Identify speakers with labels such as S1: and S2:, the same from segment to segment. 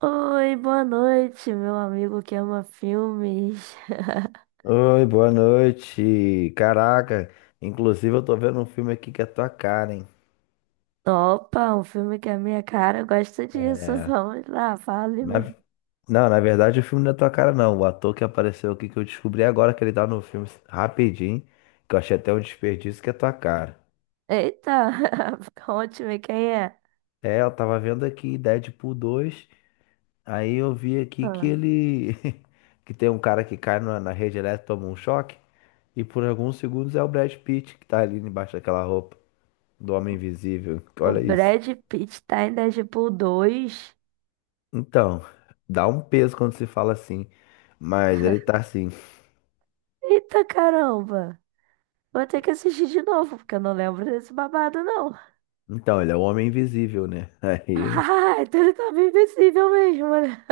S1: Oi, boa noite, meu amigo que ama filmes.
S2: Oi, boa noite. Caraca, inclusive eu tô vendo um filme aqui que é tua cara, hein?
S1: Opa, um filme que é a minha cara gosta disso.
S2: É.
S1: Vamos lá, fale-me.
S2: na- Não, na verdade o filme não é tua cara, não. O ator que apareceu aqui que eu descobri agora que ele tá no filme rapidinho, que eu achei até um desperdício, que é tua cara.
S1: Eita, conte-me quem é.
S2: É, eu tava vendo aqui Deadpool 2, aí eu vi aqui que
S1: Ah,
S2: ele. Que tem um cara que cai na rede elétrica, toma um choque, e por alguns segundos é o Brad Pitt que tá ali embaixo daquela roupa do Homem Invisível.
S1: o
S2: Olha isso.
S1: Brad Pitt tá em Deadpool 2.
S2: Então, dá um peso quando se fala assim. Mas ele tá assim.
S1: Eita caramba, vou ter que assistir de novo, porque eu não lembro desse babado, não.
S2: Então, ele é o homem invisível, né? Aí.
S1: Ah, então ele tá bem invisível mesmo, né?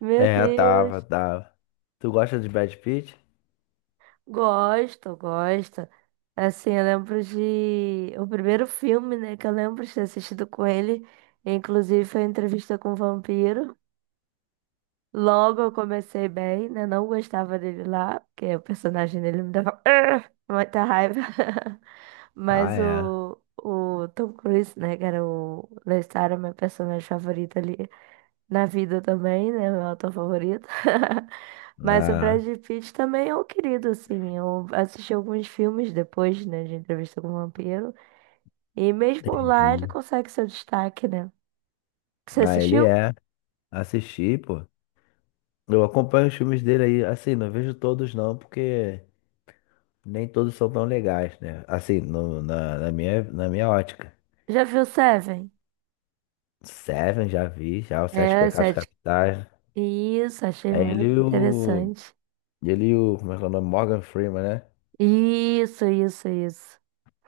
S1: Meu
S2: É, tava,
S1: Deus.
S2: tava. Tu gosta de Brad Pitt?
S1: Gosto, gosto. Assim, eu lembro de o primeiro filme, né, que eu lembro de ter assistido com ele, inclusive foi Entrevista com o Vampiro. Logo eu comecei bem, né? Não gostava dele lá, porque o personagem dele me dava "Arr!", muita raiva.
S2: Ah,
S1: Mas
S2: é.
S1: o Tom Cruise, né, que era o Lestat, era meu personagem favorito ali. Na vida também, né? Meu ator favorito. Mas o
S2: Ah,
S1: Brad Pitt também é um querido, assim. Eu assisti alguns filmes depois, né, de Entrevista com o Vampiro. E mesmo lá ele
S2: entendi.
S1: consegue seu destaque, né? Você
S2: Ah, ele
S1: assistiu?
S2: é. Assisti, pô. Eu acompanho os filmes dele aí, assim, não vejo todos não, porque nem todos são tão legais, né? Assim, na minha ótica.
S1: Já viu Seven?
S2: Seven já vi, já, Os Sete
S1: É,
S2: Pecados
S1: sete.
S2: Capitais.
S1: Isso, achei
S2: É ele
S1: muito
S2: e o.
S1: interessante.
S2: Ele e o. Como é que é o nome? Morgan Freeman, né?
S1: Isso, isso, isso.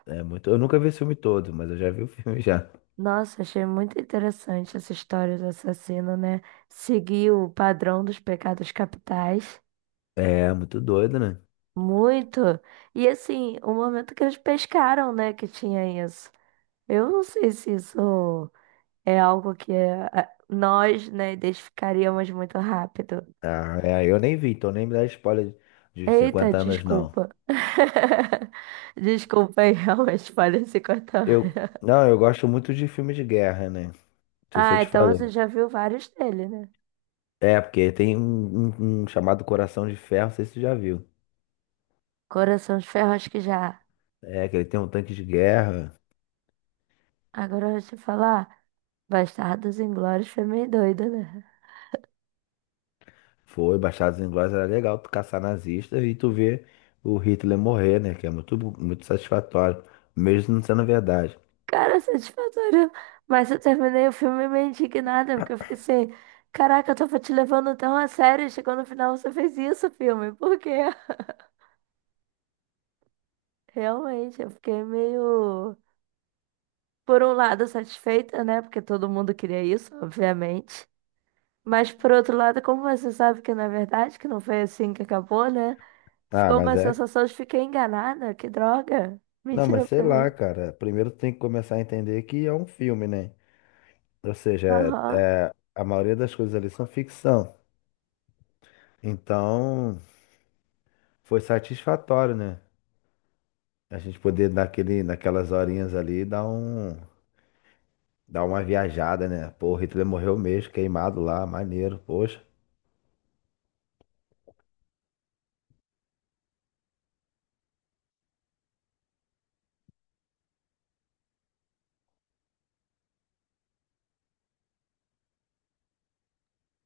S2: É muito. Eu nunca vi o filme todo, mas eu já vi o filme já.
S1: Nossa, achei muito interessante essa história do assassino, né? Seguir o padrão dos pecados capitais.
S2: É muito doido, né?
S1: Muito. E assim, o momento que eles pescaram, né, que tinha isso. Eu não sei se isso é algo que é, nós, né, identificaríamos muito rápido.
S2: Ah, é, eu nem vi, então nem me dá spoiler de
S1: Eita,
S2: 50 anos, não.
S1: desculpa. Desculpa aí, realmente falei cortar.
S2: Eu gosto muito de filme de guerra, né? Não sei se eu
S1: Ah,
S2: te
S1: então
S2: falei.
S1: você já viu vários dele, né?
S2: É, porque tem um chamado Coração de Ferro, não sei se tu já viu.
S1: Coração de Ferro, acho que já.
S2: É, que ele tem um tanque de guerra.
S1: Agora eu vou te falar. Bastardos Inglórios foi meio doido, né?
S2: Foi, Bastardos Inglórios, era legal tu caçar nazista e tu ver o Hitler morrer, né? Que é muito, muito satisfatório, mesmo não sendo verdade.
S1: Cara, satisfatório. Mas eu terminei o filme meio indignada, porque eu fiquei assim, caraca, eu tava te levando tão a sério, chegou no final você fez isso, filme. Por quê? Realmente, eu fiquei meio, por um lado, satisfeita, né? Porque todo mundo queria isso, obviamente. Mas por outro lado, como você sabe que na verdade que não foi assim que acabou, né?
S2: Ah,
S1: Ficou
S2: mas
S1: uma
S2: é.
S1: sensação de fiquei enganada, que droga.
S2: Não, mas
S1: Mentira
S2: sei
S1: pra
S2: lá,
S1: mim.
S2: cara. Primeiro tem que começar a entender que é um filme, né? Ou seja,
S1: Aham.
S2: a maioria das coisas ali são ficção. Então, foi satisfatório, né? A gente poder dar aquele, naquelas horinhas ali dar dar uma viajada, né? Pô, o Hitler morreu mesmo, queimado lá, maneiro, poxa.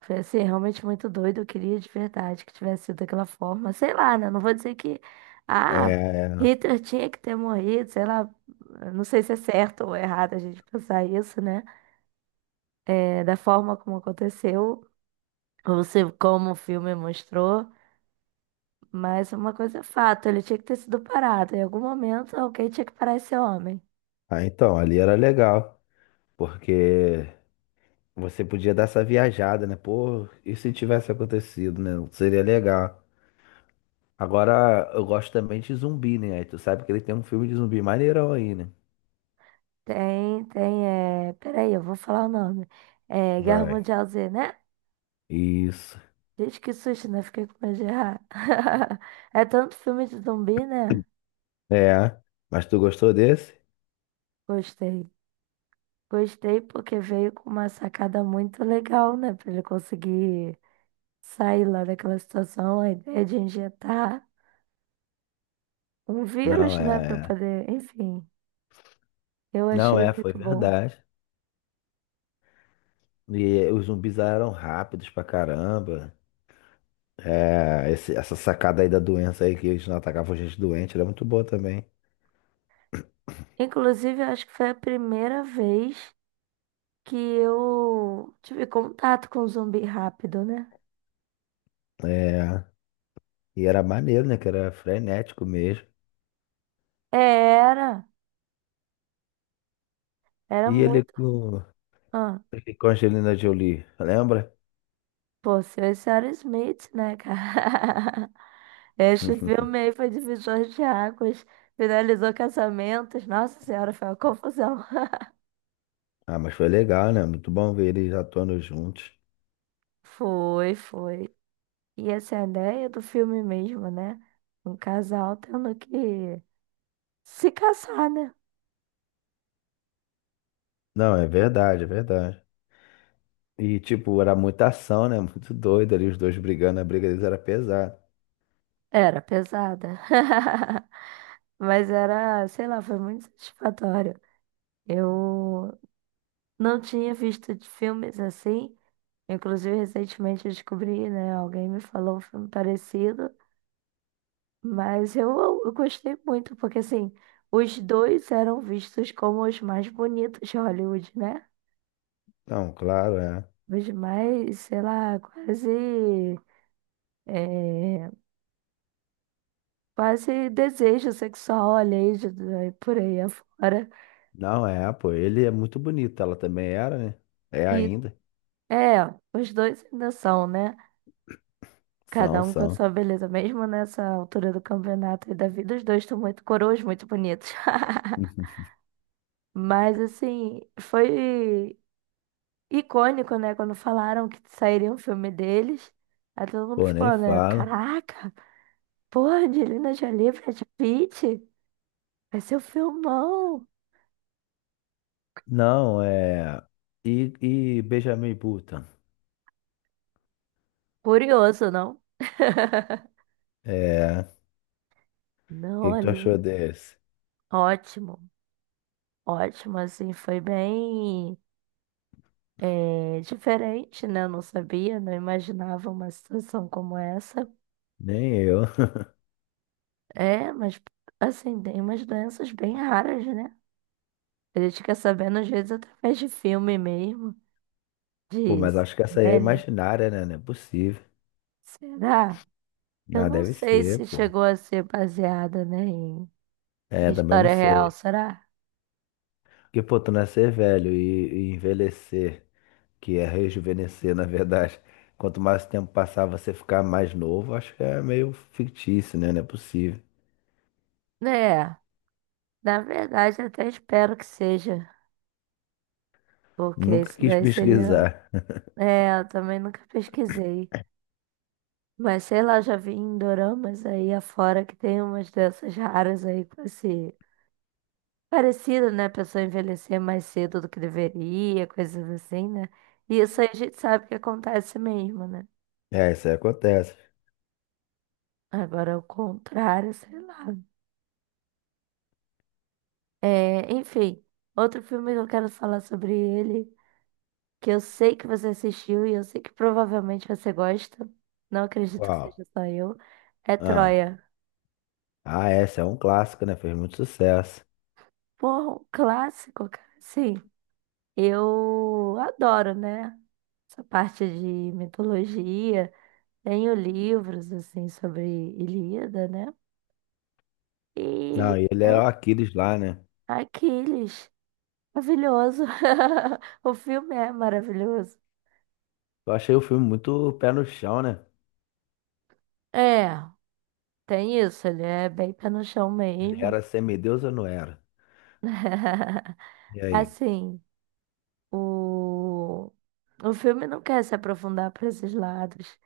S1: Foi assim, realmente muito doido. Eu queria de verdade que tivesse sido daquela forma. Sei lá, né? Não vou dizer que. Ah,
S2: É,
S1: Hitler tinha que ter morrido, sei lá. Não sei se é certo ou errado a gente pensar isso, né? É, da forma como aconteceu, ou se como o filme mostrou. Mas uma coisa é fato, ele tinha que ter sido parado. Em algum momento, alguém tinha que parar esse homem.
S2: ah, então, ali era legal, porque você podia dar essa viajada, né? Pô, e se tivesse acontecido, né? Seria legal. Agora, eu gosto também de zumbi, né? Aí tu sabe que ele tem um filme de zumbi maneirão aí, né?
S1: Tem, tem, Peraí, eu vou falar o nome. É Guerra
S2: Vai.
S1: Mundial Z, né?
S2: Isso.
S1: Gente, que susto, né? Fiquei com medo de errar. É tanto filme de zumbi, né?
S2: É. Mas tu gostou desse?
S1: Gostei. Gostei porque veio com uma sacada muito legal, né? Pra ele conseguir sair lá daquela situação, a ideia de injetar um
S2: Não,
S1: vírus, né? Pra
S2: é.
S1: poder, enfim. Eu
S2: Não,
S1: achei
S2: é, foi
S1: muito bom.
S2: verdade. E os zumbis eram rápidos pra caramba. É, essa sacada aí da doença aí que eles não atacavam gente doente era muito boa também.
S1: Inclusive, eu acho que foi a primeira vez que eu tive contato com zumbi rápido, né?
S2: É. E era maneiro, né? Que era frenético mesmo.
S1: É, era, era
S2: E ele
S1: muito.
S2: com,
S1: Ah,
S2: ele com a Angelina Jolie, lembra?
S1: pô, se eu esse era Smith, né, cara? Este filme aí foi divisor de águas, finalizou casamentos. Nossa Senhora, foi uma confusão.
S2: Ah, mas foi legal, né? Muito bom ver eles atuando juntos.
S1: Foi, foi. E essa é a ideia do filme mesmo, né? Um casal tendo que se casar, né?
S2: Não, é verdade, é verdade. E, tipo, era muita ação, né? Muito doido ali, os dois brigando, a briga deles era pesada.
S1: Era pesada. Mas era, sei lá, foi muito satisfatório. Eu não tinha visto de filmes assim. Inclusive, recentemente eu descobri, né? Alguém me falou um filme parecido. Mas eu gostei muito, porque assim, os dois eram vistos como os mais bonitos de Hollywood, né?
S2: Não, claro, é.
S1: Os mais, sei lá, quase, é, quase desejo sexual, alheio, por aí afora.
S2: Não, é, pô, ele é muito bonito, ela também era, né? É
S1: E
S2: ainda.
S1: é, os dois ainda são, né? Cada
S2: São,
S1: um com a
S2: são.
S1: sua beleza, mesmo nessa altura do campeonato e da vida, os dois estão muito coroas, muito bonitos. Mas assim, foi icônico, né? Quando falaram que sairia um filme deles, aí todo mundo
S2: Pô, nem
S1: ficou, né?
S2: fala.
S1: Caraca, pô, Angelina Jolie, Brad Pitt, vai ser um filmão.
S2: Não, é. E Benjamin Button?
S1: Curioso, não?
S2: É. O que
S1: Não,
S2: que tu
S1: ali,
S2: achou desse?
S1: ótimo, ótimo, assim, foi bem diferente, né? Eu não sabia, não imaginava uma situação como essa.
S2: Nem eu.
S1: É, mas, assim, tem umas doenças bem raras, né? A gente fica sabendo, às vezes, através de filme mesmo,
S2: Pô,
S1: de
S2: mas acho que essa aí é
S1: série.
S2: imaginária, né? Não é possível.
S1: Será? Eu
S2: Ah,
S1: não
S2: deve
S1: sei
S2: ser,
S1: se
S2: pô.
S1: chegou a ser baseada, né, em
S2: É,
S1: em
S2: também não
S1: história real,
S2: sei.
S1: será?
S2: Porque, pô, tu nascer velho e envelhecer, que é rejuvenescer, na verdade. Quanto mais tempo passar, você ficar mais novo, acho que é meio fictício, né? Não é possível.
S1: É, na verdade, até espero que seja, porque
S2: Nunca
S1: isso
S2: quis
S1: daí seria.
S2: pesquisar.
S1: É, eu também nunca pesquisei. Mas sei lá, já vi em doramas aí afora que tem umas doenças raras aí com esse. Parecido, né? A pessoa envelhecer mais cedo do que deveria, coisas assim, né? E isso aí a gente sabe que acontece mesmo, né?
S2: É, isso aí acontece.
S1: Agora, o contrário, sei lá. É, enfim, outro filme que eu quero falar sobre ele, que eu sei que você assistiu e eu sei que provavelmente você gosta, não acredito que
S2: Qual?
S1: seja só eu, é
S2: Ah,
S1: Troia.
S2: ah, essa é um clássico, né? Fez muito sucesso.
S1: Porra, um clássico, cara. Sim, eu adoro, né? Essa parte de mitologia. Tenho livros, assim, sobre Ilíada, né? E
S2: Não, e ele
S1: eu,
S2: era o Aquiles lá, né?
S1: Aquiles, maravilhoso. O filme é maravilhoso.
S2: Eu achei o filme muito pé no chão, né?
S1: É. Tem isso, ele é bem pé no chão
S2: Ele
S1: mesmo.
S2: era semideus ou não era? E aí?
S1: Assim, o, o filme não quer se aprofundar para esses lados.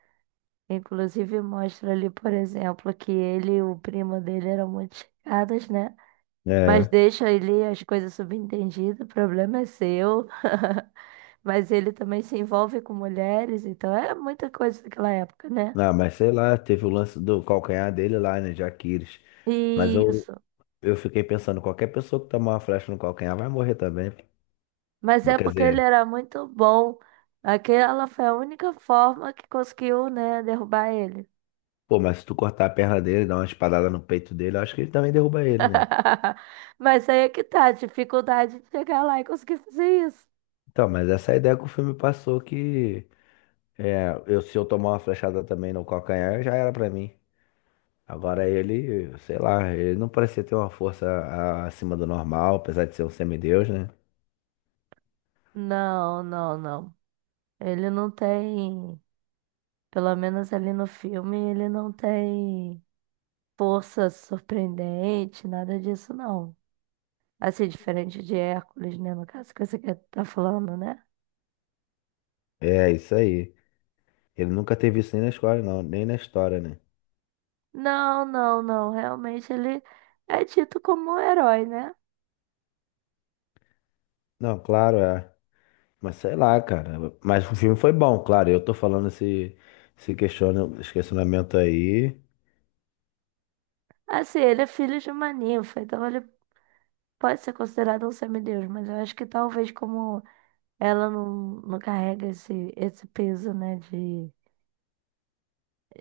S1: Inclusive, mostra ali, por exemplo, que ele e o primo dele eram muito chegados, né? Mas
S2: É.
S1: deixa ali as coisas subentendidas, o problema é seu. Mas ele também se envolve com mulheres, então é muita coisa daquela época, né?
S2: Ah, mas sei lá, teve o lance do calcanhar dele lá, né? De Aquiles. Mas eu.
S1: Isso.
S2: Eu fiquei pensando, qualquer pessoa que tomar uma flecha no calcanhar vai morrer também.
S1: Mas é
S2: Quer
S1: porque ele
S2: dizer,
S1: era muito bom. Aquela foi a única forma que conseguiu, né, derrubar ele.
S2: pô, mas se tu cortar a perna dele, dar uma espadada no peito dele, eu acho que ele também derruba ele, né?
S1: Mas aí é que tá, a dificuldade de chegar lá e conseguir fazer isso.
S2: Então, mas essa é a ideia que o filme passou que é, eu, se eu tomar uma flechada também no calcanhar, já era pra mim. Agora ele, sei lá, ele não parecia ter uma força acima do normal, apesar de ser um semideus, né?
S1: Não, não, não. Ele não tem, pelo menos ali no filme, ele não tem força surpreendente, nada disso não. Assim, diferente de Hércules, né, no caso que você tá falando, né?
S2: É, isso aí. Ele nunca teve isso nem na escola, não, nem na história, né?
S1: Não, não, não. Realmente ele é tido como um herói, né?
S2: Não, claro, é. Mas sei lá, cara. Mas o filme foi bom, claro. Eu tô falando esse questionamento aí.
S1: Assim, ele é filho de uma ninfa, então ele pode ser considerado um semideus, mas eu acho que talvez como ela não carrega esse peso, né,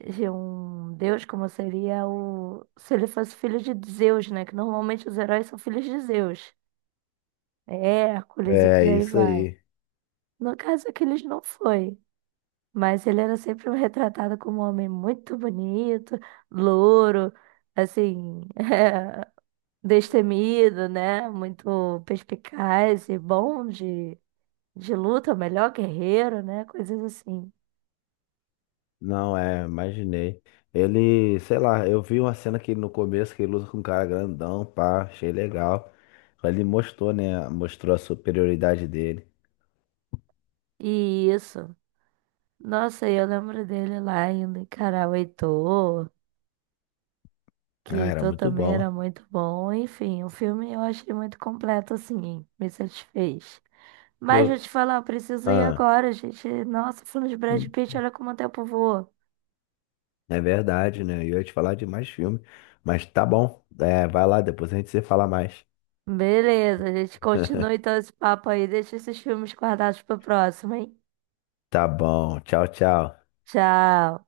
S1: de um deus, como seria o... se ele fosse filho de Zeus, né, que normalmente os heróis são filhos de Zeus, é Hércules e
S2: É
S1: por aí
S2: isso
S1: vai.
S2: aí.
S1: No caso, Aquiles não foi, mas ele era sempre retratado como um homem muito bonito, louro, assim, destemido, né? Muito perspicaz e bom de luta, é o melhor guerreiro, né? Coisas assim.
S2: Não, é, imaginei. Ele, sei lá, eu vi uma cena que no começo que ele luta com um cara grandão, pá, achei legal. Ele mostrou, né? Mostrou a superioridade dele.
S1: E isso. Nossa, e eu lembro dele lá indo encarar o Heitor, que
S2: Ah, era
S1: Heitor
S2: muito
S1: também
S2: bom.
S1: era muito bom. Enfim, o filme eu achei muito completo, assim, me satisfez. Mas vou
S2: Eu,
S1: te falar, eu preciso ir
S2: ah,
S1: agora, gente. Nossa, falando de Brad Pitt, olha como o tempo voa.
S2: é verdade, né? Eu ia te falar de mais filme. Mas tá bom. É, vai lá, depois a gente se fala mais.
S1: Beleza, a gente continua então esse papo aí. Deixa esses filmes guardados pro próximo, hein?
S2: Tá bom. Tchau, tchau.
S1: Tchau.